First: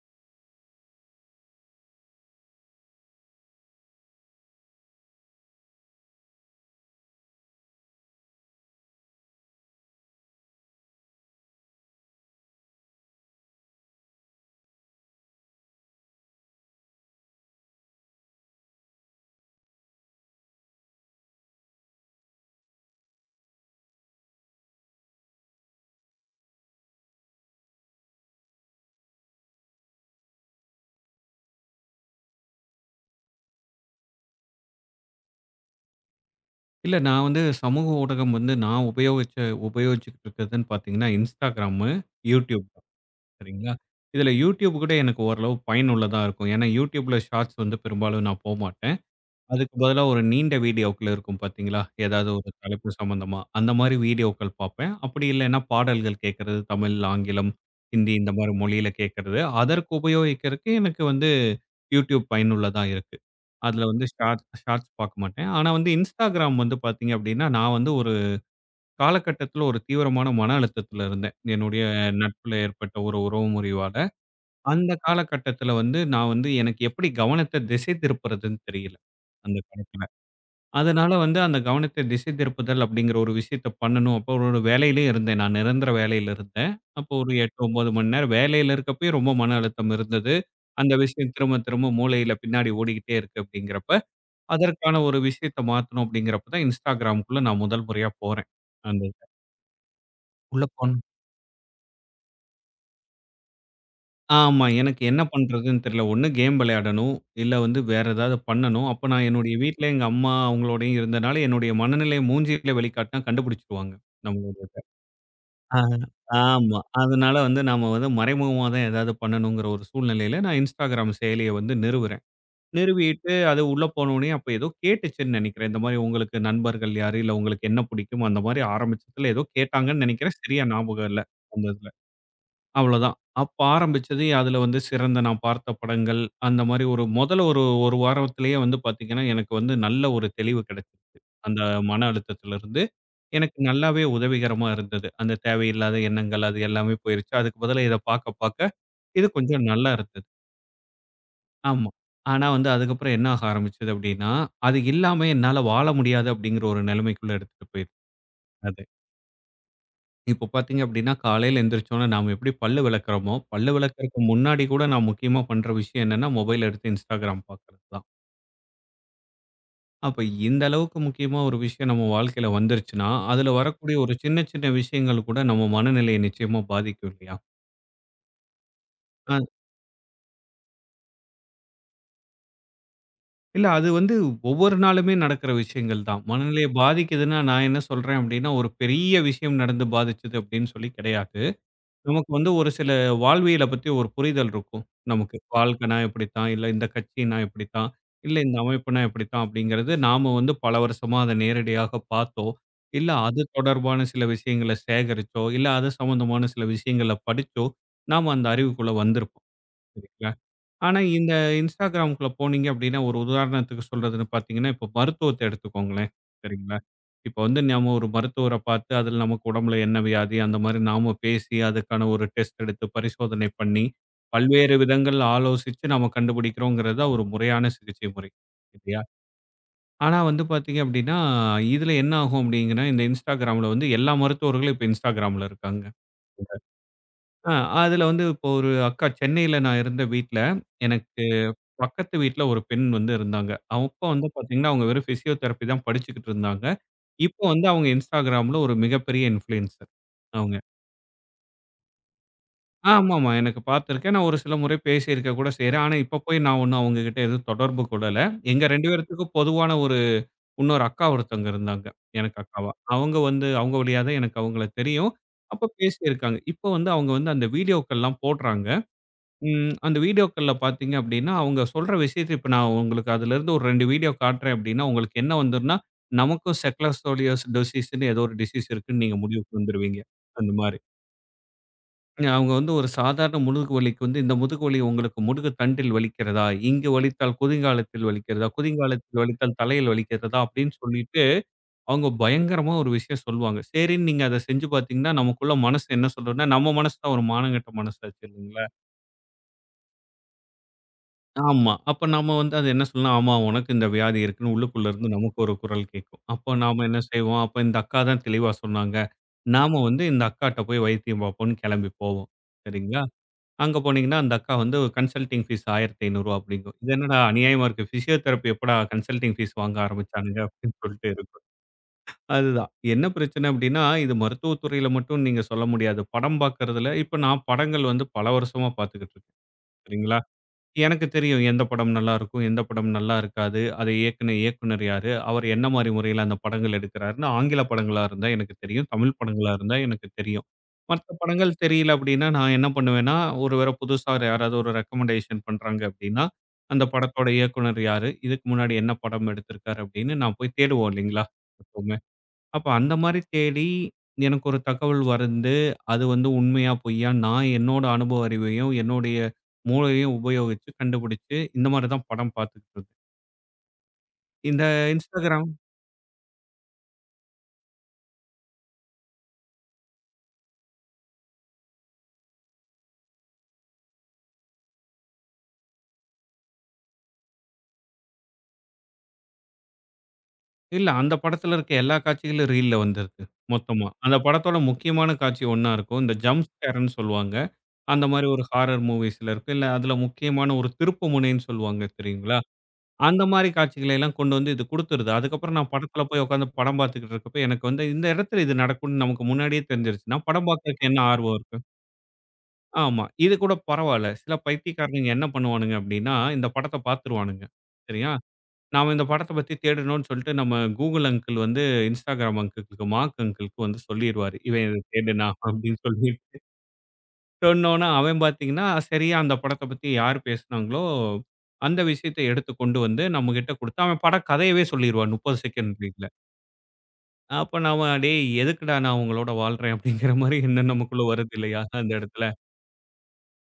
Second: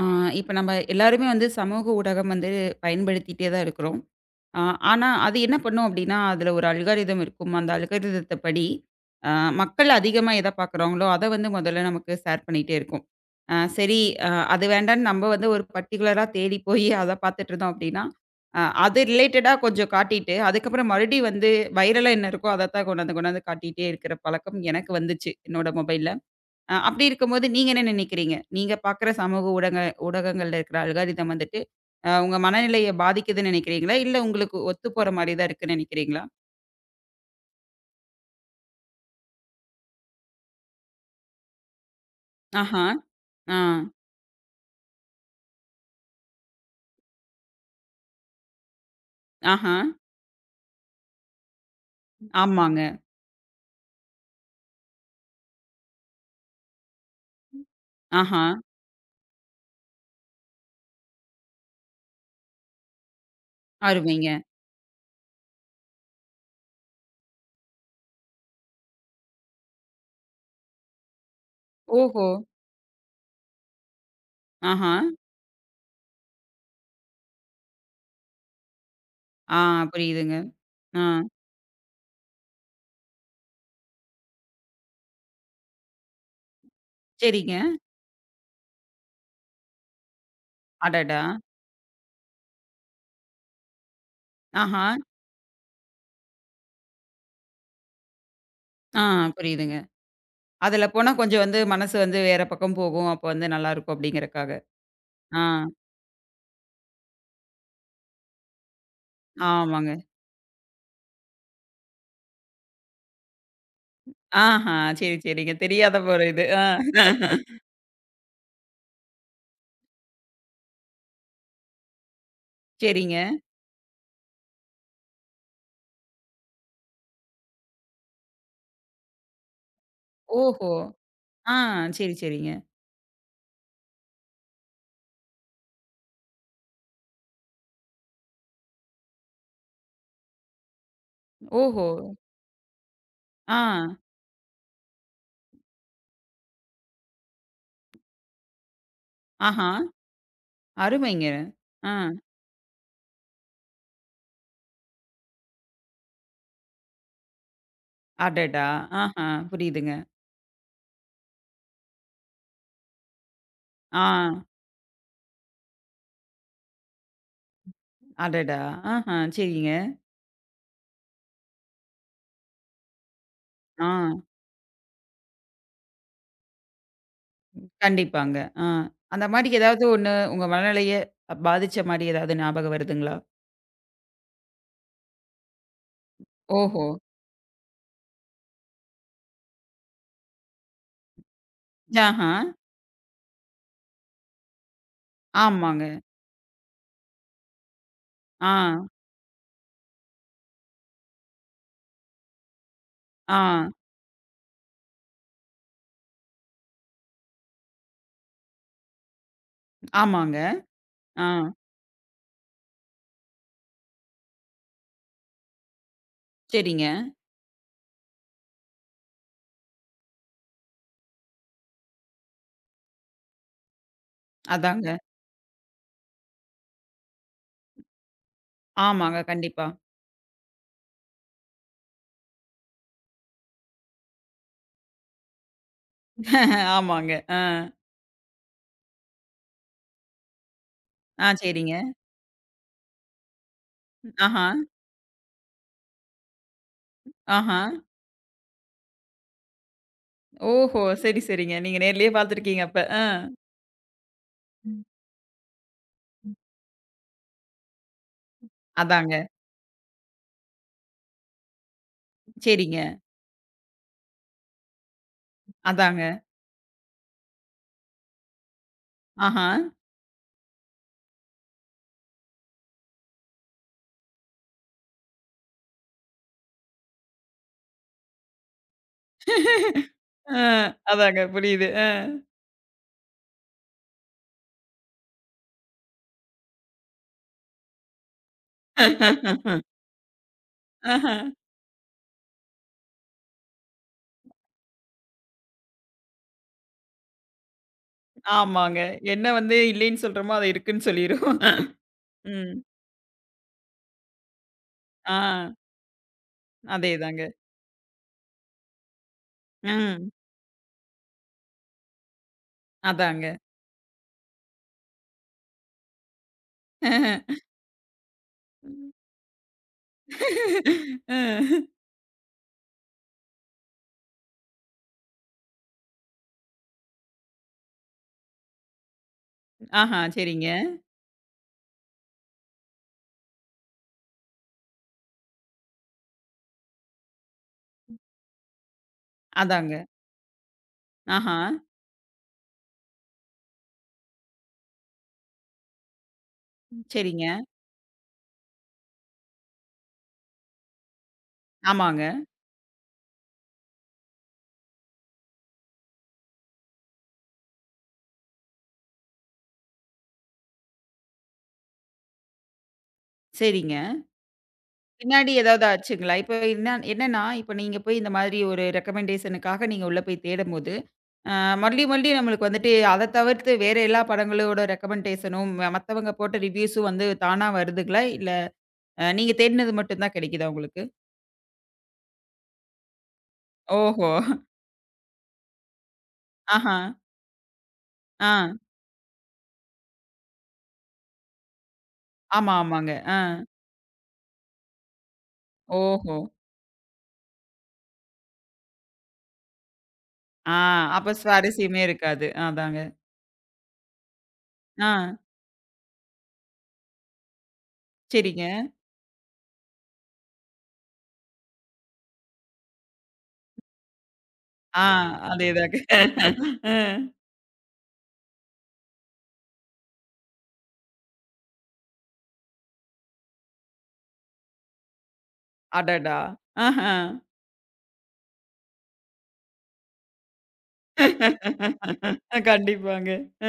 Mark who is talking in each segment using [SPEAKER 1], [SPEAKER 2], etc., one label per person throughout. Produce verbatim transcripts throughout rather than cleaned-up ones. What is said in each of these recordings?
[SPEAKER 1] ஆ, இப்ப நம்ம எல்லாருமே வந்து சமூக ஊடகம் வந்து பயன்படுத்திட்டே தான் இருக்கிறோம். ஆ, ஆனா, அது என்ன பண்ணும் அப்டின்னா, அதுல ஒரு அல்காரிதம் இருக்கும். அந்த அல்காரிதத்த படி, அ மக்கள் அதிகமா எத பார்க்குறாங்களோ, அத வந்து முதல்ல நமக்கு ஷேர் பண்ணிட்டே இருக்கும். அ சரி, அ அது வேண்டான்னு நம்ம வந்து ஒரு பர்ட்டிகுலரா தேடி போய் அத பார்த்துட்டு இருந்தோம் அப்டின்னா, அ அது ரிலேட்டடா கொஞ்சம் காட்டிட்டு, அதுக்கப்புறம் மறுபடியும் வந்து வைரலா என்ன இருக்கோ, அதத்தான் கொண்டாந்து கொண்டாந்து காட்டிட்டே இருக்கிற பழக்கம் எனக்கு வந்துச்சு, என்னோட மொபைல்ல. அ அப்படி இருக்கும்போது நீங்க என்ன நினைக்கிறீங்க? நீங்க பார்க்குற சமூக ஊடக ஊடகங்கள்ல இருக்கிற அல்காரிதம் வந்துட்டு, அ உங்க மனநிலைய பாதிக்குதுன்னு நினைக்கிறீங்களா? இல்ல உங்களுக்கு ஒத்து போற மாரி தான் இருக்குன்னு நினைக்கிறீங்களா?
[SPEAKER 2] இல்ல நான் வந்து சமூக ஊடகம் வந்து நான் உபயோகிச்ச உபயோகிச்சுக்கிட்டு இருக்கிறதுன்னு பார்த்தீங்கன்னா, Instagram, YouTube தான்.
[SPEAKER 1] ஆஹா. ஆ.
[SPEAKER 2] சரிங்களா? இதுல YouTube கூட எனக்கு ஓரளவு பயனுள்ளதா இருக்கும். ஏன்னா, YouTubeல ஷார்ட்ஸ் வந்து பெரும்பாலும் நான் போமாட்டேன். அதுக்கு
[SPEAKER 1] ஆஹா.
[SPEAKER 2] பதிலா ஒரு நீண்ட வீடியோக்கள் இருக்கும் பார்த்தீங்களா? ஏதாவது ஒரு
[SPEAKER 1] ஆமாங்க.
[SPEAKER 2] தலைப்பு சம்மந்தமா, அந்த மாரி வீடியோக்கள் பார்ப்பேன். அப்படி இல்லைன்னா பாடல்கள் கேட்கறது, தமிழ், ஆங்கிலம், ஹிந்தி இந்த
[SPEAKER 1] ஆஹா.
[SPEAKER 2] மாரி மொழியில கேட்கறது. அதற்கு உபயோகிக்கிறதுக்கு எனக்கு வந்து YouTube பயனுள்ளதா இருக்கு. அதுல வந்து
[SPEAKER 1] அருமைங்க.
[SPEAKER 2] ஷார்ட் ஷார்ட்ஸ் பார்க்க மாட்டேன். ஆனா வந்து Instagram வந்து பார்த்தீங்க அப்படின்னா, நான் வந்து ஒரு காலகட்டத்தில ஒரு தீவிரமான மன அழுத்தத்தில இருந்தேன். என்னுடைய
[SPEAKER 1] ஓஹோ!
[SPEAKER 2] நட்புல ஏற்பட்ட ஒரு உறவு முறிவால. அந்த
[SPEAKER 1] ஆஹா.
[SPEAKER 2] காலகட்டத்தில வந்து நான் வந்து எனக்கு எப்படி கவனத்த திசை திருப்புறதுன்னு தெரியல, அந்த
[SPEAKER 1] ஆ
[SPEAKER 2] காலத்தில.
[SPEAKER 1] புரியுதுங்க. ஆ.
[SPEAKER 2] அதனால வந்து அந்த கவனத்தை திசை திருப்புதல் அப்படிங்கிற ஒரு விஷயத்த பண்ணணும். அப்போ ஒரு வேலையிலயும் இருந்தேன். நான் நிரந்தர வேலையில இருந்தேன். அப்போ ஒரு
[SPEAKER 1] சரிங்க.
[SPEAKER 2] எட்டு, ஒன்பது மணி நேரம் வேலையில இருக்கப்பயே ரொம்ப மன அழுத்தம் இருந்தது. அந்த
[SPEAKER 1] அடடா!
[SPEAKER 2] விஷயம் திரும்ப திரும்ப மூளையில பின்னாடி ஓடிக்கிட்டே இருக்கு அப்படிங்கிறப்ப,
[SPEAKER 1] ஆஹா.
[SPEAKER 2] அதற்கான ஒரு விஷயத்த மாத்தணும் அப்படிங்கிறப்ப தான் Instagramக்குள்ள நான் முதல் முறையா போறேன். அந்த
[SPEAKER 1] ஆ
[SPEAKER 2] இது.
[SPEAKER 1] புரியுதுங்க.
[SPEAKER 2] உள்ள
[SPEAKER 1] அதுல
[SPEAKER 2] போன
[SPEAKER 1] போனா கொஞ்சம் வந்து மனசு வந்து வேற பக்கம் போகும். அப்போ வந்து நல்லாருக்கும் அப்படிங்கிறக்காக.
[SPEAKER 2] ஆமா. எனக்கு என்ன
[SPEAKER 1] ஆ.
[SPEAKER 2] பண்றதுன்னு தெரியல. ஒண்ணு கேம் விளையாடணும், இல்ல வந்து வேற ஏதாவது பண்ணணும். அப்ப நான் என்னுடைய வீட்ல
[SPEAKER 1] ஆமாங்க.
[SPEAKER 2] எங்க அம்மா அவங்களோடையும் இருந்தனால, என்னுடைய மனநிலைய மூஞ்சியில வெளிக்காட்டினா கண்டுபிடிச்சுருவாங்க.
[SPEAKER 1] ஆஹா.
[SPEAKER 2] நம்மளோட
[SPEAKER 1] சரி, சரிங்க.
[SPEAKER 2] ஆ,
[SPEAKER 1] தெரியாத ஒரு இது. ஆ.
[SPEAKER 2] ஆமா. அதனால வந்து நாம வந்து மறைமுகமா தான் ஏதாவது பண்ணணுங்கிற ஒரு சூழ்நிலையில நான் Instagram செயலிய வந்து நிறுவுறேன்.
[SPEAKER 1] சரிங்க.
[SPEAKER 2] நிறுவிட்டு அது உள்ள போனோனே அப்ப ஏதோ கேட்டுச்சுன்னு நெனைக்கிறேன். இந்த மாரி உங்களுக்கு நண்பர்கள் யாரு? இல்ல உங்களுக்கு என்ன பிடிக்கும்? அந்த மாரி ஆரம்பிச்சதுல ஏதோ கேட்டாங்கன்னு நெனைக்கிறேன். சரியா
[SPEAKER 1] ஓஹோ!
[SPEAKER 2] ஞாபகம் இல்ல
[SPEAKER 1] ஆ,
[SPEAKER 2] அந்த இதுல.
[SPEAKER 1] சரி, சரிங்க.
[SPEAKER 2] அவ்வளோதான். அப்ப ஆரம்பிச்சது அதுல வந்து சிறந்த நான் பார்த்த படங்கள், அந்த மாரி ஒரு முதல்ல ஒரு 1 வாரத்திலேயே வந்து பார்த்தீங்கன்னா, எனக்கு வந்து நல்ல ஒரு தெளிவு கிடைச்சிருச்சு. அந்த
[SPEAKER 1] ஓஹோ!
[SPEAKER 2] மன அழுத்தத்திலிருந்து. எனக்கு
[SPEAKER 1] ஆ,
[SPEAKER 2] நல்லாவே உதவிகரமா இருந்தது. அந்த தேவையில்லாத எண்ணங்கள் அது எல்லாமே போயிருச்சு. அதுக்கு பதிலா இத பாக்க பாக்க இது கொஞ்சம்
[SPEAKER 1] ஆஹா,
[SPEAKER 2] நல்லா இருந்தது.
[SPEAKER 1] அருமைங்க.
[SPEAKER 2] ஆமா.
[SPEAKER 1] ஆ,
[SPEAKER 2] ஆனா வந்து அதுக்கப்புறம் என்ன ஆக ஆரம்பிச்சது அப்டின்னா, அது இல்லாம என்னால வாழ முடியாது அப்டிங்கிற ஒரு நிலைமைக்குள்ள எடுத்துட்டு போயிருச்சு
[SPEAKER 1] அடடா!
[SPEAKER 2] அது.
[SPEAKER 1] ஆஹா, புரியுதுங்க.
[SPEAKER 2] இப்போ பாத்தீங்க அப்டின்னா, காலையில எந்திரிச்சோன நாம எப்படி பல்லு விளக்குறோமோ, பல்லு
[SPEAKER 1] ஆ,
[SPEAKER 2] விளக்குறதுக்கு முன்னாடி கூட நான் முக்கியமா பண்ற விஷயம் என்னன்னா, மொபைல் எடுத்து Instagram பாக்குறது தான்.
[SPEAKER 1] அடடா! ஆஹா, சரிங்க.
[SPEAKER 2] அப்ப இந்த அளவுக்கு முக்கியமா ஒரு விஷயம் நம்ம வாழ்க்கையில வந்துருச்சுன்னா, அதுல
[SPEAKER 1] ஆ,
[SPEAKER 2] வரக்கூடிய ஒரு சின்ன சின்ன விஷயங்கள் கூட நம்ம மனநிலைய நிச்சயமா பாதிக்கும் இல்லையா?
[SPEAKER 1] கண்டிப்பாங்க. ஆ, அந்த மாரி ஏதாவது ஒண்ணு உங்க மனநிலைய பாதிச்ச மாரி ஏதாவது ஞாபகம் வருதுங்களா?
[SPEAKER 2] இல்ல. அது வந்து ஒவ்வொரு நாளுமே நடக்கிற விஷயங்கள் தான். மனநிலைய
[SPEAKER 1] ஓஹோ!
[SPEAKER 2] பாதிக்குதுன்னா, நான் என்ன சொல்றேன் அப்டின்னா, ஒரு பெரிய விஷயம் நடந்து பாதிச்சது அப்டின்னு சொல்லி கிடையாது. நமக்கு
[SPEAKER 1] ஆஹா,
[SPEAKER 2] வந்து ஒரு சில வாழ்வியல பத்தி ஒரு புரிதல் இருக்கும். நமக்கு
[SPEAKER 1] ஆமாங்க.
[SPEAKER 2] வாழ்க்கைனா இப்படித்தான், இல்ல இந்த கட்சினா இப்படித்தான், இல்ல
[SPEAKER 1] ஆ,
[SPEAKER 2] இந்த அமைப்புனா இப்படித்தான் அப்டிங்கிறது நாம வந்து பல வருஷமா அத நேரடியாக பார்த்தோ, இல்ல
[SPEAKER 1] ஆ,
[SPEAKER 2] அது தொடர்பான சில விஷயங்கள சேகரிச்சோ, இல்ல அது சம்மந்தமான சில விஷயங்கள படிச்சோ, நாம அந்த அறிவுக்குள்ள வந்திருப்போம்.
[SPEAKER 1] ஆமாங்க.
[SPEAKER 2] ஆனா,
[SPEAKER 1] ஆ,
[SPEAKER 2] இந்த Instagramக்குள்ள போனீங்க அப்டின்னா, ஒரு உதாரணத்துக்கு சொல்றதுன்னு பார்த்தீங்கன்னா, இப்போ மருத்துவத்த எடுத்துக்கோங்களேன். சரிங்களா?
[SPEAKER 1] சரிங்க.
[SPEAKER 2] இப்ப வந்து நம்ம ஒரு மருத்துவர பார்த்து, அதில நமக்கு உடம்புல என்ன வியாதி? அந்த மாரி நாம பேசி, அதுக்கான ஒரு டெஸ்ட் எடுத்து, பரிசோதனை பண்ணி, பல்வேறு
[SPEAKER 1] அதாங்க.
[SPEAKER 2] விதங்கள் ஆலோசிச்சு நம்ம கண்டுபிடிக்கிறோங்கிறது தான் ஒரு முறையான சிகிச்சை முறை. இல்லையா?
[SPEAKER 1] ஆமாங்க, கண்டிப்பா.
[SPEAKER 2] ஆனா வந்து பார்த்தீங்க அப்டின்னா, இதில என்ன ஆகும் அப்டிங்கன்னா, இந்த Instagramல வந்து எல்லா மருத்துவர்களும் இப்ப Instagramல இருக்காங்க. கண்டிப்பா.
[SPEAKER 1] ஆமாங்க. ஆ,
[SPEAKER 2] ஆ அதில வந்து இப்போ ஒரு அக்கா சென்னையில நான் இருந்த வீட்ல எனக்கு
[SPEAKER 1] ஆ, சரிங்க.
[SPEAKER 2] பக்கத்து வீட்ல ஒரு பெண் வந்து இருந்தாங்க. அப்போ வந்து
[SPEAKER 1] ஆஹா,
[SPEAKER 2] பார்த்தீங்கன்னா, அவங்க வெறும் ஃபிசியோதெரபி தான் படிச்சுக்கிட்டு இருந்தாங்க. இப்போ
[SPEAKER 1] ஆஹா.
[SPEAKER 2] வந்து அவங்க Instagramல ஒரு மிகப்பெரிய இன்ஃப்ளூயன்சர் அவங்க.
[SPEAKER 1] ஓஹோ! சரி, சரிங்க. நீங்க நேர்லயே பார்த்துருக்கீங்க அப்ப. ஆ.
[SPEAKER 2] ஆமாமா. எனக்கு பார்த்துருக்கேன். நான் ஒரு சில முறை
[SPEAKER 1] ம்.
[SPEAKER 2] பேசியிருக்க கூட செய்றேன். ஆனா, இப்போ போய் நான் ஒண்ணும் அவங்க கிட்ட எதுவும் தொடர்பு கொள்ளல. எங்க ரெண்டு
[SPEAKER 1] அதாங்க.
[SPEAKER 2] பேர்த்துக்கும் பொதுவான ஒரு இன்னொரு அக்கா ஒருத்தவங்க இருந்தாங்க. எனக்கு அக்காவா.
[SPEAKER 1] சரிங்க.
[SPEAKER 2] அவங்க வந்து அவங்க வழியா தான் எனக்கு அவங்கள தெரியும். அப்ப
[SPEAKER 1] அதாங்க.
[SPEAKER 2] பேசியிருக்காங்க. இப்போ வந்து அவங்க வந்து அந்த வீடியோக்கள்லாம் போடுறாங்க.
[SPEAKER 1] ஆஹா.
[SPEAKER 2] ம். அந்த வீடியோக்கள்ல பார்த்தீங்க அப்டின்னா, அவங்க சொல்ற விஷயத்த இப்ப நான் உங்களுக்கு அதுலருந்து ஒரு ரெண்டு வீடியோ காட்டுறேன் அப்டின்னா, உங்களுக்கு என்ன வந்துரும்னா, நமக்கும் செக்கலோஸ்கோலியோஸ் டிசீஸ்ன்னு ஏதோ ஒரு டிசீஸ் இருக்குன்னு நீங்க முடிவுக்கு வந்துருவீங்க.
[SPEAKER 1] அ
[SPEAKER 2] அந்த மாரி.
[SPEAKER 1] அதாங்க புரியுது. அ.
[SPEAKER 2] அவங்க வந்து ஒரு சாதாரண முதுகு வலிக்கு வந்து இந்த முதுகு வலி உங்களுக்கு முதுகு தண்டில் வலிக்கிறதா? இங்கு வலித்தால் குதிங்காலத்தில் வலிக்கிறதா? குதிங்காலத்தில் வலித்தால் தலையில் வலிக்கிறதா? அப்டின்னு
[SPEAKER 1] ஆஹ.
[SPEAKER 2] சொல்லிட்டு அவங்க பயங்கரமா ஒரு விஷயம் சொல்லுவாங்க. சரின்னு நீங்க அத செஞ்சு பார்த்தீங்கன்னா, நமக்குள்ள மனசு என்ன சொல்லும்னா, நம்ம மனசு தான் ஒரு மானங்கெட்ட மனசாச்சு இல்லைங்களா?
[SPEAKER 1] ஆமாங்க. என்ன வந்து இல்லைன்னு சொல்றோமோ, அது இருக்குன்னு சொல்லிரும்.
[SPEAKER 2] ஆமா. அப்ப நாம
[SPEAKER 1] ம்.
[SPEAKER 2] வந்து அது என்ன சொல்லலாம், ஆமா உனக்கு இந்த வியாதி இருக்குன்னு உள்ளுக்குள்ள இருந்து
[SPEAKER 1] ஆ.
[SPEAKER 2] நமக்கு ஒரு குரல் கேட்கும். அப்ப நாம என்ன
[SPEAKER 1] அதேதாங்க.
[SPEAKER 2] செய்வோம், அப்ப இந்த அக்கா தான் தெளிவா சொன்னாங்க. நாம வந்து
[SPEAKER 1] ம்.
[SPEAKER 2] இந்த அக்காட்ட போய் வைத்தியம் பார்ப்போம்ன்னு கிளம்பி போவோம். சரிங்களா?
[SPEAKER 1] அதாங்க.
[SPEAKER 2] அங்க போனீங்கன்னா, அந்த அக்கா வந்து கன்சல்டிங் ஃபீஸ் ரூ. ஆயிரத்தி ஐநூறு அப்படிங்கும். இது என்னடா
[SPEAKER 1] அ.
[SPEAKER 2] அநியாயமா இருக்கு. பிசியோதெரபி எப்படா கன்சல்டிங் ஃபீஸ் வாங்க ஆரம்பிச்சானுங்க அப்படின்னு சொல்லிட்டு இருக்கும். அதுதான். என்ன பிரச்சனை அப்படின்னா, இது மருத்துவத்துறையில மட்டும் நீங்க சொல்ல முடியாது. படம் பார்க்கறதுல இப்ப நான் படங்கள் வந்து பல வருஷமா பார்த்துக்கிட்டு இருக்கேன்.
[SPEAKER 1] ஆஹா.
[SPEAKER 2] சரிங்களா?
[SPEAKER 1] சரிங்க.
[SPEAKER 2] எனக்கு தெரியும் எந்த படம் நல்லாருக்கும், எந்த படம் நல்லா இருக்காது. அதை இயக்குன இயக்குனர் யாரு? அவர் என்ன மாரி முறையில அந்த படங்கள் எடுக்கிறாருன்னு ஆங்கில படங்களா இருந்தா எனக்கு தெரியும். தமிழ் படங்களா இருந்தா
[SPEAKER 1] அதாங்க.
[SPEAKER 2] எனக்கு தெரியும். மத்த
[SPEAKER 1] ஆஹா.
[SPEAKER 2] படங்கள் தெரியல அப்டின்னா, நான் என்ன பண்ணுவேன்னா, ஒரு வேள புதுசா யாராவது ஒரு ரெக்கமெண்டேஷன் பண்றாங்க அப்டின்னா, அந்த
[SPEAKER 1] சரிங்க.
[SPEAKER 2] படத்தோட இயக்குனர் யாரு? இதுக்கு முன்னாடி என்ன படம் எடுத்திருக்காரு? அப்டின்னு நான் போய் தேடுவோம் இல்லைங்களா?
[SPEAKER 1] ஆமாங்க.
[SPEAKER 2] அப்ப அந்த மாரி தேடி, எனக்கு ஒரு தகவல் வந்து, அது வந்து உண்மையா, பொய்யா, நான் என்னோட அனுபவ அறிவையும், என்னுடைய மூளையையும் உபயோகிச்சு கண்டுபிடிச்சு, இந்த மாரி தான் படம் பார்த்துக்கிட்டு இருந்தேன்.
[SPEAKER 1] சரிங்க.
[SPEAKER 2] இந்த
[SPEAKER 1] பின்னாடி
[SPEAKER 2] Instagram
[SPEAKER 1] ஏதாவது ஆச்சுங்களா? இப்ப என்ன என்னன்னா, இப்ப நீங்க போய் இந்த மாதிரி ஒரு ரெக்கமெண்டேஷனுக்காக நீங்க உள்ள போய் தேடும்போது அ மறுபடி மறுபடி நம்மளுக்கு வந்துட்டு, அத தவிர்த்து வேற எல்லா படங்களோட ரெக்கமெண்டேஷனும், ம மத்தவங்க போட்ட ரிவ்யூஸும் வந்து தானா வருதுங்களா? இல்ல அ நீங்க தேடுனது மட்டும் தான் கிடைக்குதா உங்களுக்கு?
[SPEAKER 2] இல்ல அந்த படத்துல இருக்க எல்லா காட்சிகளும் ரீல்ல வந்துருது, மொத்தமா.
[SPEAKER 1] ஓஹோ!
[SPEAKER 2] அந்த படத்தோட முக்கியமான காட்சி ஒண்ணா இருக்கும். இந்த ஜம்ப்
[SPEAKER 1] ஆஹா.
[SPEAKER 2] ஸ்கேர்ன்னு சொல்லுவாங்க. அந்த மாரி
[SPEAKER 1] ஆ.
[SPEAKER 2] ஒரு ஹாரர் மூவிஸ்ல இருக்கும். இல்ல அதுல முக்கியமான ஒரு திருப்பு முனைன்னு சொல்லுவாங்க தெரியுங்களா?
[SPEAKER 1] ஆமா, ஆமாங்க. ஆ.
[SPEAKER 2] அந்த மாரி காட்சிகளை எல்லாம் கொண்டு வந்து இது குடுத்துருது. அதுக்கப்புறம் நான் படத்துல
[SPEAKER 1] ஓஹோ!
[SPEAKER 2] போய் உட்காந்து படம் பார்த்துக்கிட்டு இருக்கப்ப, எனக்கு வந்து இந்த இடத்துல இது நடக்கும்னு நமக்கு முன்னாடியே தெரிஞ்சிருச்சுன்னா, படம்
[SPEAKER 1] ஆ
[SPEAKER 2] பார்க்கறக்கு என்ன
[SPEAKER 1] அப்ப
[SPEAKER 2] ஆர்வம் இருக்கு?
[SPEAKER 1] சுவாரஸ்யமே இருக்காது. அதாங்க.
[SPEAKER 2] ஆமா. இது கூட பரவால்ல. சில
[SPEAKER 1] ஆ.
[SPEAKER 2] பைத்தியக்காரனுங்க என்ன பண்ணுவானுங்க அப்டின்னா, இந்த படத்த பார்த்துருவானுங்க. சரியா?
[SPEAKER 1] சரிங்க.
[SPEAKER 2] நாம இந்த படத்த பத்தி தேடணும்னு சொல்லிட்டு நம்ம கூகுள் அங்கிள் வந்து Instagram அங்கிள்க்கு, மார்க் அங்கிள்க்கு வந்து சொல்லிருவாரு. இவன் இத
[SPEAKER 1] ஆ
[SPEAKER 2] தேடுனா
[SPEAKER 1] அதேதாங்க.
[SPEAKER 2] அப்டின்னு சொல்லி.
[SPEAKER 1] அ.
[SPEAKER 2] சொன்னோன, அவன் பார்த்தீங்கன்னா, சரியா அந்த படத்த பத்தி யார் பேசுனாங்களோ, அந்த விஷயத்த எடுத்து கொண்டு வந்து நம்மகிட்ட குடுத்து, அவன் பட கதையவே சொல்லிருவான் முப்பது செகண்ட் ரீல்ல.
[SPEAKER 1] அடடா! ஆஹா.
[SPEAKER 2] அப்ப நாம "டேய் எதுக்குடா நான் உங்களோட வாழ்றேன்?" அப்படிங்கிற மாரி எண்ணம் நமக்குள்ள வருது இல்லையா? அந்த இடத்துல.
[SPEAKER 1] அ கண்டிப்பாங்க. அ.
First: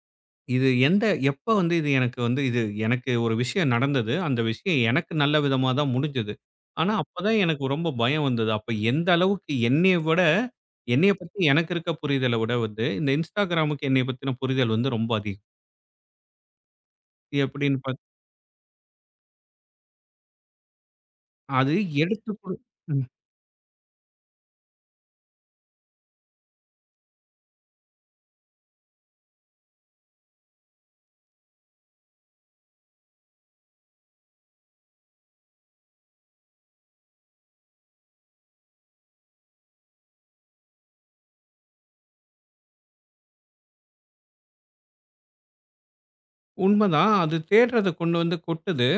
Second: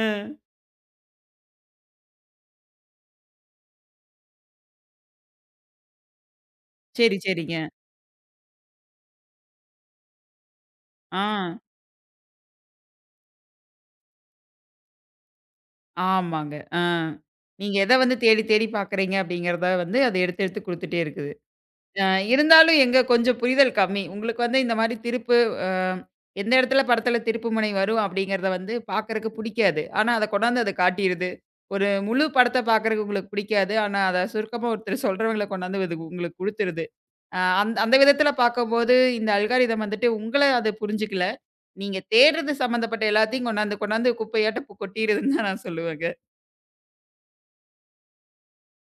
[SPEAKER 2] இது எந்த எப்ப வந்து இது எனக்கு வந்து இது எனக்கு ஒரு விஷயம் நடந்தது. அந்த விஷயம் எனக்கு நல்ல விதமா தான் முடிஞ்சது. ஆனா,
[SPEAKER 1] சரி,
[SPEAKER 2] அப்பதான்
[SPEAKER 1] சரிங்க.
[SPEAKER 2] எனக்கு ரொம்ப பயம் வந்தது. அப்ப எந்த அளவுக்கு என்னைய விட என்னைய
[SPEAKER 1] ஆ.
[SPEAKER 2] பத்தி எனக்கு இருக்க புரிதல விட வந்து, இந்த Instagramக்கு என்னைய பத்தின புரிதல் வந்து ரொம்ப அதிகம்.
[SPEAKER 1] ஆமாங்க. ஆ. நீங்க
[SPEAKER 2] எப்படின்னு
[SPEAKER 1] எத வந்து தேடி தேடி பார்க்குறீங்க அப்படிங்கிறத வந்து அது எடுத்து எடுத்து குடுத்துட்டே இருக்குது.
[SPEAKER 2] அது
[SPEAKER 1] அ
[SPEAKER 2] எடுத்து குடு
[SPEAKER 1] இருந்தாலும் எங்க
[SPEAKER 2] ம்.
[SPEAKER 1] கொஞ்சம் புரிதல் கம்மி. உங்களுக்கு வந்து இந்த மாரி திருப்பு அ எந்த இடத்துல படத்துல திருப்புமுனை வரும் அப்படிங்கிறத வந்து பார்க்கறக்கு புடிக்காது. ஆனா அத கொண்டாந்து அது காட்டிருது. ஒரு முழு படத்த பார்க்கறக்கு உங்களுக்கு புடிக்காது. ஆனா அத சுருக்கமா ஒருத்தர் சொல்றவங்கள கொண்டாந்து அது உங்களுக்கு குடுத்துருது. அ அந்த அந்த விதத்துல பார்க்கும்போது இந்த அல்காரிதம் வந்துட்டு உங்கள அது புரிஞ்சுக்கல. நீங்க தேடுறது சம்மந்தப்பட்ட எல்லாத்தையும் கொண்டாந்து கொண்டாந்து குப்பையாட்ட கொட்டிருதுன்னு தான் நான் சொல்லுவேங்க.
[SPEAKER 2] உண்மதான். அது தேடுறத கொண்டு வந்து கொட்டுது.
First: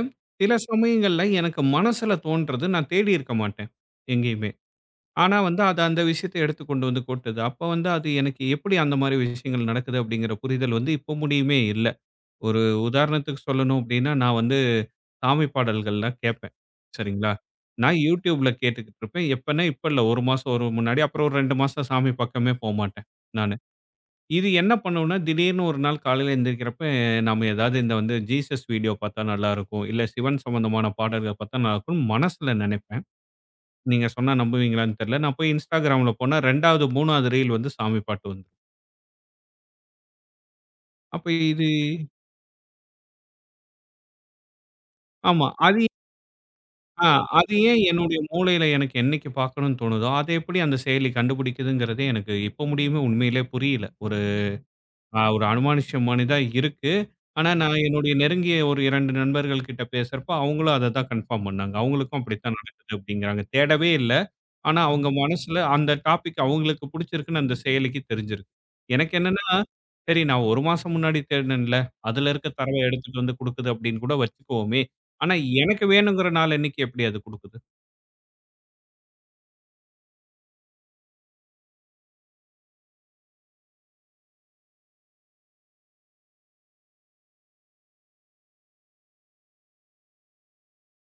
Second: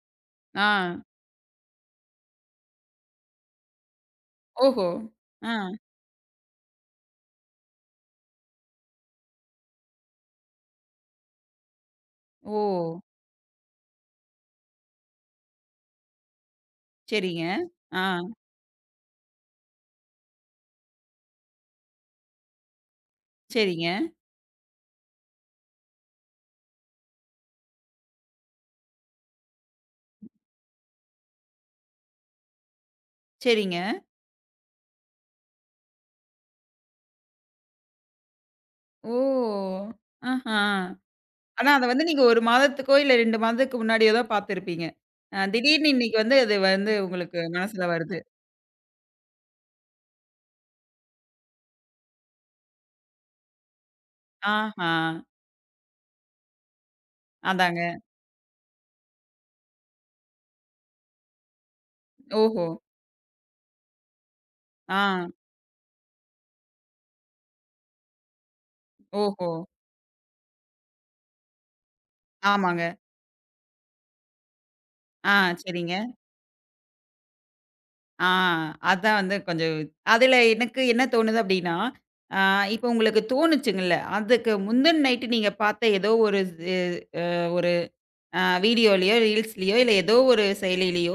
[SPEAKER 2] சில
[SPEAKER 1] ஆ.
[SPEAKER 2] சமயங்கள்ல எனக்கு மனசுல தோன்றது, நான் தேடி இருக்க மாட்டேன், எங்கேயுமே.
[SPEAKER 1] ஓஹோ!
[SPEAKER 2] ஆனா
[SPEAKER 1] ஆ.
[SPEAKER 2] வந்து அது அந்த விஷயத்த எடுத்து கொண்டு வந்து கொட்டுது. அப்ப வந்து அது எனக்கு எப்படி அந்த மாரி விஷயங்கள் நடக்குது அப்படிங்கிற புரிதல் வந்து இப்போ முடியுமே இல்ல. ஒரு
[SPEAKER 1] ஓ!
[SPEAKER 2] உதாரணத்துக்கு சொல்லணும் அப்படின்னா, நான் வந்து சாமி பாடல்கள்லாம் கேட்பேன். சரிங்களா?
[SPEAKER 1] சரிங்க.
[SPEAKER 2] நான்
[SPEAKER 1] ஆ.
[SPEAKER 2] YouTubeல கேட்டுக்கிட்டு இருப்பேன். எப்பன்னா இப்ப இல்ல. ஒரு மாசம் ஒரு முன்னாடி, அப்புறம் ஒரு ரெண்டு மாசம் சாமி பக்கமே போமாட்டேன் நானு.
[SPEAKER 1] சரிங்க,
[SPEAKER 2] இது என்ன பண்ணும்னா, திடீர்னு ஒரு நாள் காலையில எந்திரிக்கிறப்ப, நம்ம ஏதாவது இந்த வந்து ஜீசஸ் வீடியோ பார்த்தா நல்லாருக்கும். இல்ல சிவன் சம்மந்தமான பாடல்கள பார்த்தா நல்லாருக்கும்னு மனசுல நெனைப்பேன்.
[SPEAKER 1] சரிங்க.
[SPEAKER 2] நீங்க சொன்னா நம்புவீங்களான்னு தெரியல. நான் போய் Instagramல போனா 2வது, 3வது ரீல் வந்து சாமி பாட்டு வந்துரும்.
[SPEAKER 1] ஓ! ஆஹா!
[SPEAKER 2] அப்ப இது
[SPEAKER 1] ஆனா அத வந்து நீங்க ஒரு மாதத்துக்கோ, இல்ல ரெண்டு மாதத்துக்கு முன்னாடியோ தான் பார்த்துருப்பீங்க. அ
[SPEAKER 2] ஆமா. அது
[SPEAKER 1] திடீர்னு இன்னைக்கு வந்து அது வந்து
[SPEAKER 2] ஆ
[SPEAKER 1] உங்களுக்கு
[SPEAKER 2] அது ஏன்
[SPEAKER 1] மனசுல
[SPEAKER 2] என்னுடைய
[SPEAKER 1] வருது.
[SPEAKER 2] மூளையில எனக்கு என்னைக்கு பார்க்கணும்னு தோணுதோ, அத எப்படி அந்த செயலி கண்டுபிடிக்குதுங்கிறதே எனக்கு இப்ப முடியுமே உண்மையிலே புரியல. ஒரு
[SPEAKER 1] ஆஹா!
[SPEAKER 2] அ ஒரு அனுமானுஷ்யமானி தான் இருக்கு. ஆனா, நான்
[SPEAKER 1] அதாங்க.
[SPEAKER 2] என்னுடைய நெருங்கிய ஒரு ரெண்டு நண்பர்கள் கிட்ட பேசுறப்ப, அவங்களும் அத தான் கன்ஃபார்ம் பண்ணாங்க. அவங்களுக்கும் அப்படித்தான்
[SPEAKER 1] ஓஹோ!
[SPEAKER 2] நடக்குது அப்படிங்கிறாங்க. தேடவே இல்ல. ஆனா ம்.
[SPEAKER 1] ஆ.
[SPEAKER 2] அவங்க மனசுல அந்த டாபிக் அவங்களுக்கு புடிச்சிருக்குன்னு அந்த செயலிக்கு தெரிஞ்சிருக்கு. எனக்கு என்னன்னா,
[SPEAKER 1] ஓஹோ!
[SPEAKER 2] சரி நான் ஒரு மாசம் முன்னாடி தேடுனேன்ல, அதுல இருக்க தரவ
[SPEAKER 1] ஆமாங்க.
[SPEAKER 2] எடுத்துட்டு வந்து குடுக்குது அப்படின்னு கூட வச்சுக்குவோமே.
[SPEAKER 1] ஆ
[SPEAKER 2] ஆனா எனக்கு
[SPEAKER 1] சரிங்க.
[SPEAKER 2] வேணுங்கிற நாள் அன்னைக்கு எப்படி அது குடுக்குது?
[SPEAKER 1] ஆ அதான் வந்து கொஞ்சம் அதுல எனக்கு என்ன தோணுது அப்டின்னா, ஆ இப்ப உங்களுக்கு தோணுச்சுங்கல்ல, அதுக்கு முந்தின நைட்டு நீங்க பார்த்த ஏதோ ஒரு இது அ வீடியோலயோ, ரீல்ஸ்லயோ இல்ல ஏதோ ஒரு செயலிலயோ,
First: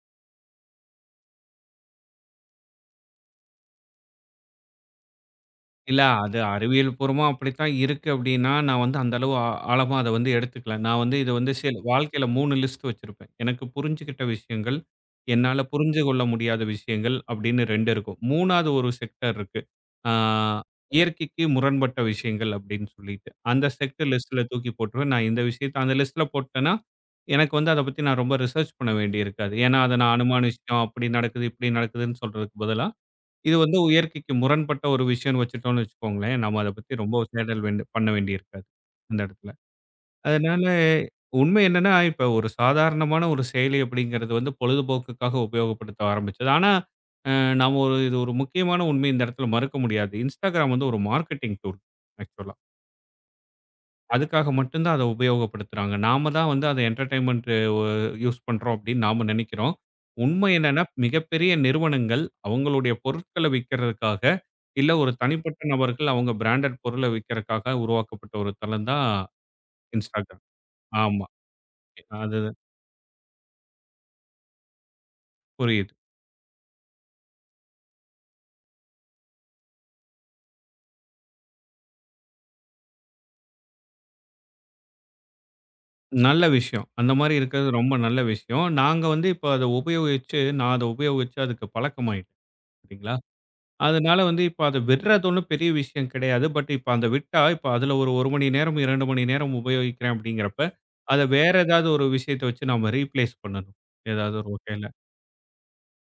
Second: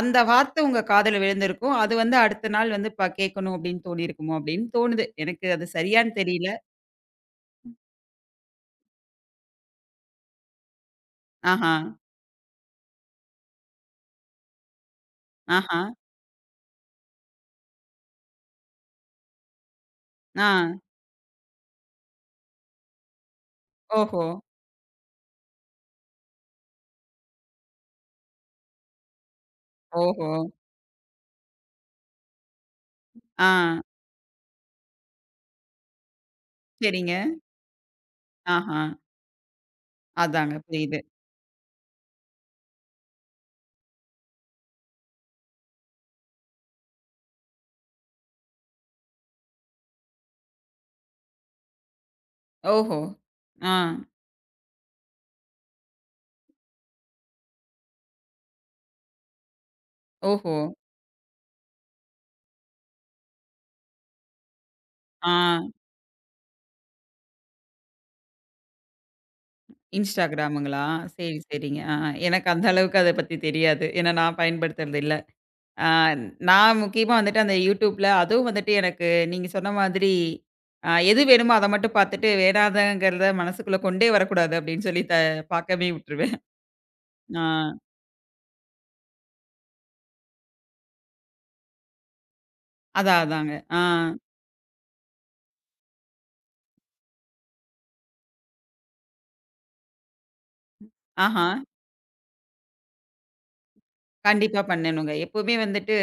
[SPEAKER 1] அந்த வார்த்தை உங்க காதுல விழுந்திருக்கும். அது வந்து அடுத்த நாள் வந்து ப கேட்கணும் அப்படின்னு தோணியிருக்குமோ அப்படின்னு தோணுது. எனக்கு அது
[SPEAKER 2] இல்ல.
[SPEAKER 1] சரியான்னு
[SPEAKER 2] அது
[SPEAKER 1] தெரியல.
[SPEAKER 2] அறிவியல் பூர்வமா அப்படித்தான் இருக்கு அப்படின்னா, நான் வந்து அந்த அளவு ஆ ஆழமா அத வந்து எடுத்துக்கல. நான் வந்து இது வந்து
[SPEAKER 1] ஆஹா,
[SPEAKER 2] சில வாழ்க்கையில மூணு லிஸ்ட் வச்சிருப்பேன். எனக்கு புரிஞ்சுகிட்ட விஷயங்கள், என்னால
[SPEAKER 1] ஆஹா,
[SPEAKER 2] புரிஞ்சு கொள்ள முடியாத விஷயங்கள் அப்படின்னு ரெண்டு இருக்கும். 3வது ஒரு செக்டர் இருக்கு. ஆ
[SPEAKER 1] ஆ,
[SPEAKER 2] இயற்கைக்கு முரண்பட்ட விஷயங்கள் அப்படின்னு சொல்லிட்டு. அந்த செக்டர்
[SPEAKER 1] ஓஹோ,
[SPEAKER 2] லிஸ்ட்ல தூக்கி போட்டுருவேன். நான் இந்த விஷயத்த அந்த லிஸ்ட்ல போட்டேன்னா, எனக்கு வந்து அத பத்தி நான் ரொம்ப ரிசர்ச் பண்ண வேண்டியிருக்காது. ஏன்னா, அத நான்
[SPEAKER 1] ஓஹோ,
[SPEAKER 2] அனுமானிச்சுட்டோம், அப்படி நடக்குது, இப்படி நடக்குதுன்னு சொல்றதுக்கு பதிலா
[SPEAKER 1] ஆ,
[SPEAKER 2] இது வந்து இயற்கைக்கு முரண்பட்ட ஒரு விஷயம்னு வச்சுட்டோம்னு வச்சுக்கோங்களேன், நம்ம அத பத்தி
[SPEAKER 1] சரிங்க.
[SPEAKER 2] ரொம்ப தேடல் வேண்டு பண்ண வேண்டியிருக்காது,
[SPEAKER 1] ஆஹா,
[SPEAKER 2] அந்த இடத்துல.
[SPEAKER 1] அதாங்க
[SPEAKER 2] அதனால
[SPEAKER 1] புரியுது.
[SPEAKER 2] உண்மை என்னன்னா, இப்ப ஒரு சாதாரணமான ஒரு செயலி அப்படிங்கிறது வந்து பொழுதுபோக்குக்காக உபயோகப்படுத்த ஆரம்பிச்சது. ஆனா, அ நாம ஒரு இது ஒரு முக்கியமான உண்மை இந்த இடத்துல மறுக்க முடியாது. Instagram வந்து ஒரு மார்க்கெட்டிங் டூல் ஆக்சுவலா.
[SPEAKER 1] ஓஹோ, ஆ,
[SPEAKER 2] அதுக்காக மட்டும் தான் அத உபயோகப்படுத்துறாங்க. நாம தான் வந்து அத என்டர்டெயின்மென்ட் ஒ யூஸ் பண்றோம் அப்படின்னு நாம நெனைக்கிறோம். உண்மை
[SPEAKER 1] ஓஹோ,
[SPEAKER 2] என்னன்னா, மிகப்பெரிய நிறுவனங்கள் அவங்களுடைய பொருட்கள விக்கிறதுக்காக, இல்ல ஒரு
[SPEAKER 1] ஆ,
[SPEAKER 2] தனிப்பட்ட நபர்கள் அவங்க பிராண்டட் பொருள விக்கிறதுக்காக உருவாக்கப்பட்ட ஒரு தளம் தான் Instagram.
[SPEAKER 1] Instagramங்களா?
[SPEAKER 2] ஆமா.
[SPEAKER 1] சரி, சரிங்க. ஆ,
[SPEAKER 2] அது
[SPEAKER 1] எனக்கு அந்த அளவுக்கு அத பத்தி தெரியாது. ஏன்னா நான் பயன்படுத்துறது இல்ல. ஆ
[SPEAKER 2] புரியுது.
[SPEAKER 1] நான் முக்கியமா வந்துட்டு அந்த YouTubeல அதுவும் வந்துட்டு எனக்கு நீங்க சொன்ன மாதிரி, அ எது வேணுமோ அத மட்டும் பாத்துட்டு வேணாதங்கிறத மனசுக்குள்ள கொண்டே வரக்கூடாது அப்படின்னு சொல்லி த பாக்கவே விட்டுருவேன்.
[SPEAKER 2] நல்ல விஷயம். அந்த மாரி
[SPEAKER 1] ஆ
[SPEAKER 2] இருக்கிறது ரொம்ப நல்ல விஷயம். நாங்க வந்து இப்ப அத உபயோகிச்சு நான் அத உபயோகிச்சு அதுக்கு பழக்கமாயிட்டேன். சரிங்களா?
[SPEAKER 1] அதான், அதாங்க. ஆ.
[SPEAKER 2] அதனால வந்து இப்ப அத விட்றது ஒண்ணும் பெரிய விஷயம் கிடையாது. பட் இப்ப அந்த விட்டா, இப்ப அதுல ஒரு 1 மணி நேரம், ரெண்டு மணி நேரம் உபயோகிக்கிறேன் அப்படிங்கிறப்ப, அத
[SPEAKER 1] ஆஹா.
[SPEAKER 2] வேற ஏதாவது ஒரு விஷயத்த வச்சு நாம ரீப்ளேஸ் பண்ணணும். ஏதாவது ஒரு
[SPEAKER 1] கண்டிப்பா
[SPEAKER 2] வகையில.
[SPEAKER 1] பண்ணணுங்க. எப்பவுமே வந்துட்டு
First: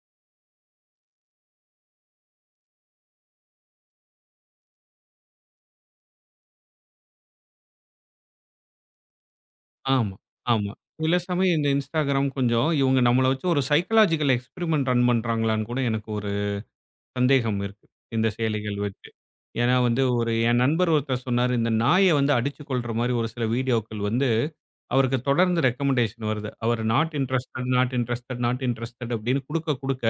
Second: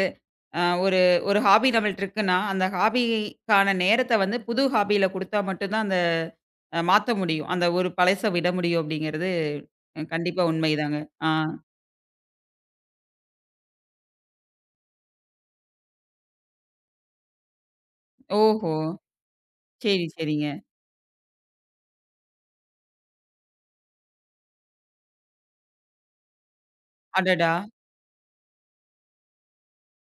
[SPEAKER 1] அ ஒரு ஒரு ஹாபி நம்மள்ட்ட இருக்குன்னா, அந்த ஹாபிக்கான நேரத்த வந்து புது ஹாபியில குடுத்தா மட்டும் தான் அந்த அ மாத்த முடியும். அந்த ஒரு பழச விட முடியும் அப்படிங்கிறது அ,
[SPEAKER 2] ஆமா,
[SPEAKER 1] கண்டிப்பா
[SPEAKER 2] ஆமா.
[SPEAKER 1] உண்மைதாங்க.
[SPEAKER 2] சில
[SPEAKER 1] ஆ.
[SPEAKER 2] சமயம் இந்த Instagram கொஞ்சம் இவங்க நம்மள வச்சு ஒரு சைக்காலஜிக்கல் எக்ஸ்பெரிமென்ட் ரன் பண்றாங்களான்னு கூட எனக்கு ஒரு சந்தேகம் இருக்கு. இந்த
[SPEAKER 1] ஓஹோ!
[SPEAKER 2] செயலிகள் வச்சு. ஏன்னா வந்து
[SPEAKER 1] சரி,
[SPEAKER 2] ஒரு
[SPEAKER 1] சரிங்க.
[SPEAKER 2] என் நண்பர் ஒருத்தர் சொன்னாரு, இந்த நாய வந்து அடிச்சு கொல்ற மாரி ஒரு சில வீடியோக்கள் வந்து அவருக்கு தொடர்ந்து ரெக்கமெண்டேஷன் வருது. அவர் நாட்
[SPEAKER 1] அடடா!
[SPEAKER 2] Interested, not interested, not interested அப்படின்னு குடுக்க, குடுக்க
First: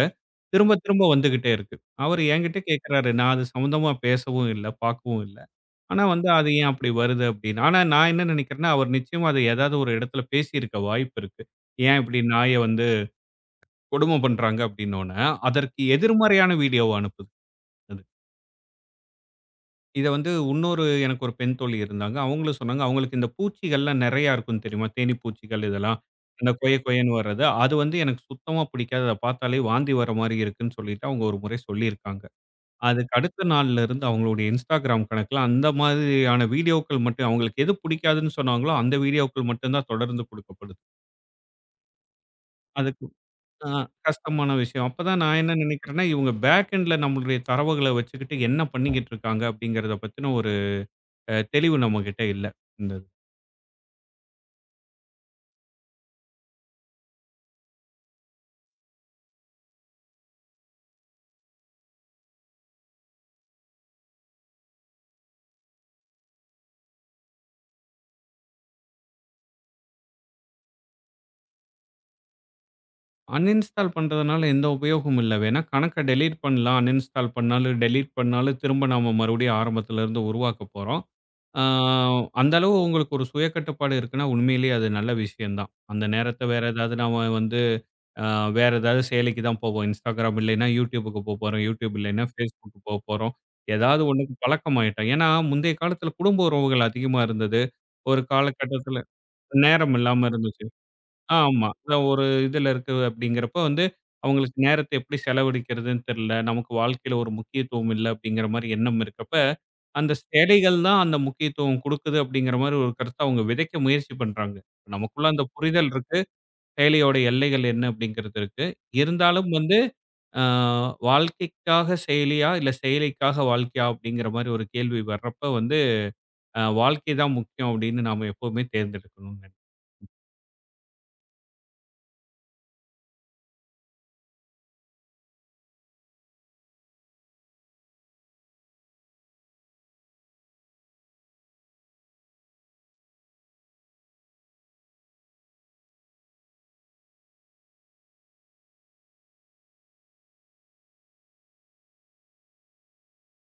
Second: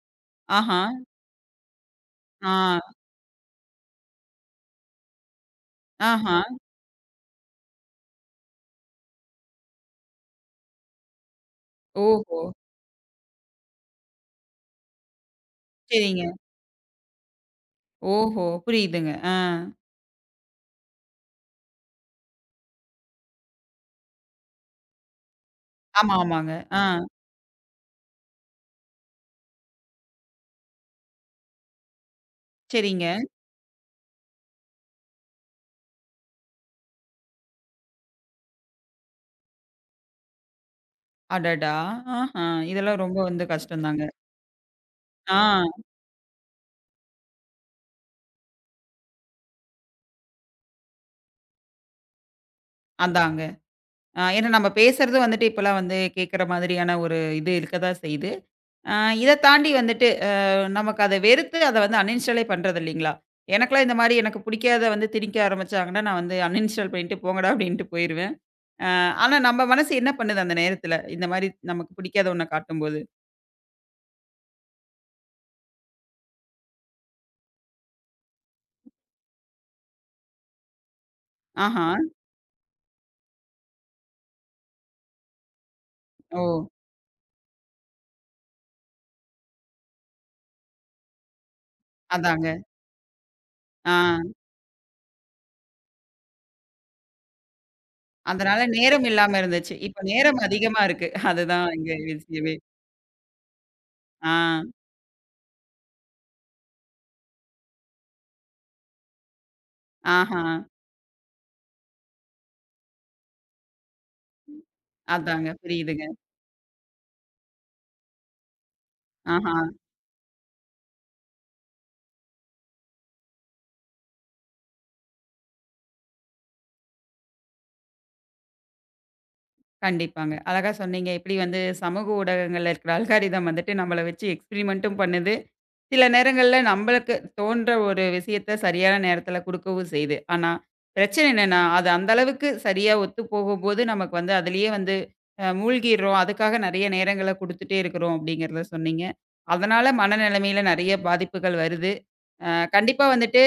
[SPEAKER 2] திரும்ப
[SPEAKER 1] ஆஹா!
[SPEAKER 2] திரும்ப வந்துகிட்டே இருக்கு. அவரு
[SPEAKER 1] ஆ,
[SPEAKER 2] என்கிட்ட கேட்கிறாரு. நான் அது சம்மந்தமா பேசவும் இல்ல, பார்க்கவும் இல்ல. ஆனா வந்து
[SPEAKER 1] ஆஹா!
[SPEAKER 2] அது ஏன் அப்படி வருது அப்படின்னு. ஆனா நான் என்ன நினைக்கிறேன்னா, அவர் நிச்சயமா அது ஏதாவது ஒரு இடத்துல பேசியிருக்க வாய்ப்பு இருக்கு. ஏன் இப்படி
[SPEAKER 1] ஓஹோ!
[SPEAKER 2] நாய வந்து கொடுமை பண்றாங்க அப்படின்னோன, அதற்கு
[SPEAKER 1] சரிங்க.
[SPEAKER 2] எதிர்மறையான வீடியோவ அனுப்புது.
[SPEAKER 1] ஓஹோ! புரியுதுங்க. ஆ.
[SPEAKER 2] இத வந்து உன்னொரு எனக்கு ஒரு பெண் தோழி இருந்தாங்க. அவங்களும் சொன்னாங்க. அவங்களுக்கு இந்த பூச்சிகள்லாம் நெறையா இருக்கும் தெரியுமா? தேனீ பூச்சிகள் இதெல்லாம்.
[SPEAKER 1] ஆமா,
[SPEAKER 2] அந்த
[SPEAKER 1] ஆமாங்க.
[SPEAKER 2] கொய
[SPEAKER 1] ஆ.
[SPEAKER 2] கொயன்னு வர்றது. அது வந்து எனக்கு சுத்தமா பிடிக்காது. அத பார்த்தாலே வாந்தி வர மாரி இருக்குன்னு சொல்லிட்டு அவங்க ஒரு முறை சொல்லியிருக்காங்க. அதுக்கு
[SPEAKER 1] சரிங்க.
[SPEAKER 2] அடுத்த நாள்லருந்து அவங்களுடைய Instagram கணக்குல அந்த மாதிரியான வீடியோக்கள் மட்டும் அவங்களுக்கு எது பிடிக்காதுன்னு சொன்னாங்களோ, அந்த வீடியோக்கள் மட்டும் தான் தொடர்ந்து குடுக்கப்படுது.
[SPEAKER 1] அடடா! ஆஹா! இதெல்லாம்
[SPEAKER 2] அதுக்கு
[SPEAKER 1] ரொம்ப வந்து
[SPEAKER 2] ஆ
[SPEAKER 1] கஷ்டம் தாங்க.
[SPEAKER 2] கஷ்டமான விஷயம். அப்பதான் நான் என்ன
[SPEAKER 1] ஆ,
[SPEAKER 2] நினைக்கிறேன்னா, இவங்க பேக் எண்ட்ல நம்மளுடைய தரவுகள வச்சுக்கிட்டு என்ன பண்ணிக்கிட்டு இருக்காங்க? அப்படிங்கிறத பத்தின ஒரு அ தெளிவு நம்மகிட்ட இல்ல. இந்த இது.
[SPEAKER 1] அதாங்க. ஆ ஏன்னா நம்ம பேசுறது வந்துட்டு இப்பலாம் வந்து கேட்கற மாதிரியான ஒரு இது இருக்க தான் செய்யுது. ஆ இத தாண்டி வந்துட்டு அ நமக்கு அத வெறுத்து அத வந்து அன்இன்ஸ்டாலே பண்றது இல்லீங்களா? எனக்கெல்லாம் இந்த மாரி எனக்கு பிடிக்காத வந்து திணிக்க ஆரம்பிச்சாங்கன்னா, நான் வந்து அன்இன்ஸ்டால் பண்ணிட்டு போங்கடா அப்படின்ட்டு போயிருவேன். ஆ ஆனா நம்ம மனசு என்ன பண்ணுது அந்த நேரத்துல? இந்த மாரி நமக்கு பிடிக்காத ஒண்ண காட்டும்போது?
[SPEAKER 2] அன்இன்ஸ்டால் பண்றதுனால எந்த உபயோகமும் இல்ல. வேணா கணக்க டெலீட் பண்ணலாம். அன்இன்ஸ்டால் பண்ணாலும், டெலீட் பண்ணாலும் திரும்ப நாம மறுபடியும் ஆரம்பத்திலருந்து உருவாக்க போறோம். ஆ
[SPEAKER 1] ஆஹா!
[SPEAKER 2] அந்த அளவு உங்களுக்கு ஒரு சுய கட்டுப்பாடு இருக்குன்னா, உண்மையிலேயே அது நல்ல விஷயம் தான். அந்த
[SPEAKER 1] ஓ!
[SPEAKER 2] நேரத்த வேற ஏதாவது நாம வந்து அ வேற ஏதாவது செயலிக்கு தான் போவோம். Instagram இல்லைன்னா YouTubeக்கு போப்போறோம். YouTube இல்லைன்னா
[SPEAKER 1] அதாங்க.
[SPEAKER 2] Facebookக்கு போப்போறோம்.
[SPEAKER 1] ஆ.
[SPEAKER 2] ஏதாவது ஒண்ணுக்கு பழக்கமாயிட்டோம். ஏன்னா, முந்தைய காலத்தில குடும்ப உறவுகள் அதிகமா இருந்தது. ஒரு
[SPEAKER 1] அதனால
[SPEAKER 2] காலகட்டத்தில
[SPEAKER 1] நேரம் இல்லாம இருந்துச்சு.
[SPEAKER 2] நேரம்
[SPEAKER 1] இப்ப
[SPEAKER 2] இல்லாம
[SPEAKER 1] நேரம்
[SPEAKER 2] இருந்துச்சு.
[SPEAKER 1] அதிகமா இருக்கு. அதுதான்
[SPEAKER 2] ஆமா.
[SPEAKER 1] இங்க
[SPEAKER 2] அதான் ஒரு
[SPEAKER 1] விஷயமே.
[SPEAKER 2] இதுல இருக்கு அப்படிங்கிறப்போ வந்து,
[SPEAKER 1] ஆ.
[SPEAKER 2] அவங்களுக்கு நேரத்த எப்படி செலவழிக்கிறதுன்னு தெரியல. நமக்கு வாழ்க்கையில ஒரு முக்கியத்துவம் இல்ல அப்படிங்கிற மாரி எண்ணம் இருக்கப்ப, அந்த
[SPEAKER 1] ஆஹா.
[SPEAKER 2] சேலைகள் தான் அந்த முக்கியத்துவம் குடுக்குது அப்படிங்கிற மாரி ஒரு கருத்த அவங்க விதைக்க முயற்சி பண்றாங்க. நமக்குள்ள அந்த
[SPEAKER 1] அதாங்க.
[SPEAKER 2] புரிதல்
[SPEAKER 1] புரியுதுங்க.
[SPEAKER 2] இருக்கு. செயலியோட எல்லைகள் என்ன அப்படிங்கிறது இருக்கு. இருந்தாலும்
[SPEAKER 1] ஆஹா.
[SPEAKER 2] வந்து அ வாழ்க்கைக்காக செயலியா, இல்ல செயலிக்காக வாழ்க்கையா அப்படிங்கிற மாரி ஒரு கேள்வி வர்றப்ப வந்து, அ வாழ்க்கை தான் முக்கியம் அப்படின்னு நாம எப்பவுமே தேர்ந்தெடுக்கணும்னு நெனைக்கிறேன்.
[SPEAKER 1] கண்டிப்பாங்க. அழகா சொன்னீங்க. எப்படி வந்து சமூக ஊடகங்கள்ல இருக்கிற அல்காரிதம் வந்துட்டு நம்மள வச்சு எக்ஸ்பெரிமென்ட்டும் பண்ணுது. சில நேரங்கள்ல நம்மளுக்கு தோன்ற ஒரு விஷயத்த சரியான நேரத்துல குடுக்கவும் செய்யுது. ஆனா, பிரச்சனை என்னன்னா, அது அந்த அளவுக்கு சரியா ஒத்து போகும்போது, நமக்கு வந்து அதிலேயே வந்து அ மூழ்கிறோம். அதுக்காக நெறைய நேரங்கள குடுத்துட்டே இருக்கிறோம் அப்படிங்கிறத சொன்னீங்க. அதனால மனநிலைமையில நெறைய பாதிப்புகள் வருது. அ கண்டிப்பா வந்துட்டு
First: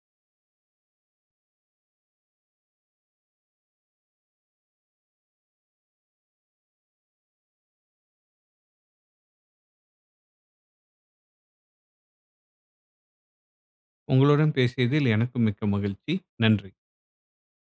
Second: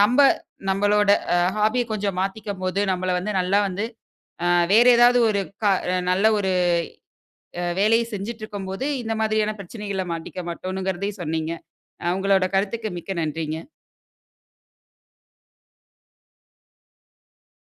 [SPEAKER 1] நம்ப நம்மளோட அ ஹாபிய கொஞ்சம் மாத்திக்கும்போது, நம்மள வந்து நல்லா வந்து அ வேற ஏதாவது ஒரு க அஹ், நல்ல ஒரு அ வேலைய செஞ்சுட்டுருக்கும்போது, இந்த மாதிரியான பிரச்சனைகள்ல மாட்டிக்க மாட்டோம்ங்கிறதையும் சொன்னீங்க. அ உங்களோட கருத்துக்கு மிக்க நன்றிங்க.
[SPEAKER 2] உங்களுடன் பேசியதில் எனக்கும் மிக்க மகிழ்ச்சி. நன்றி.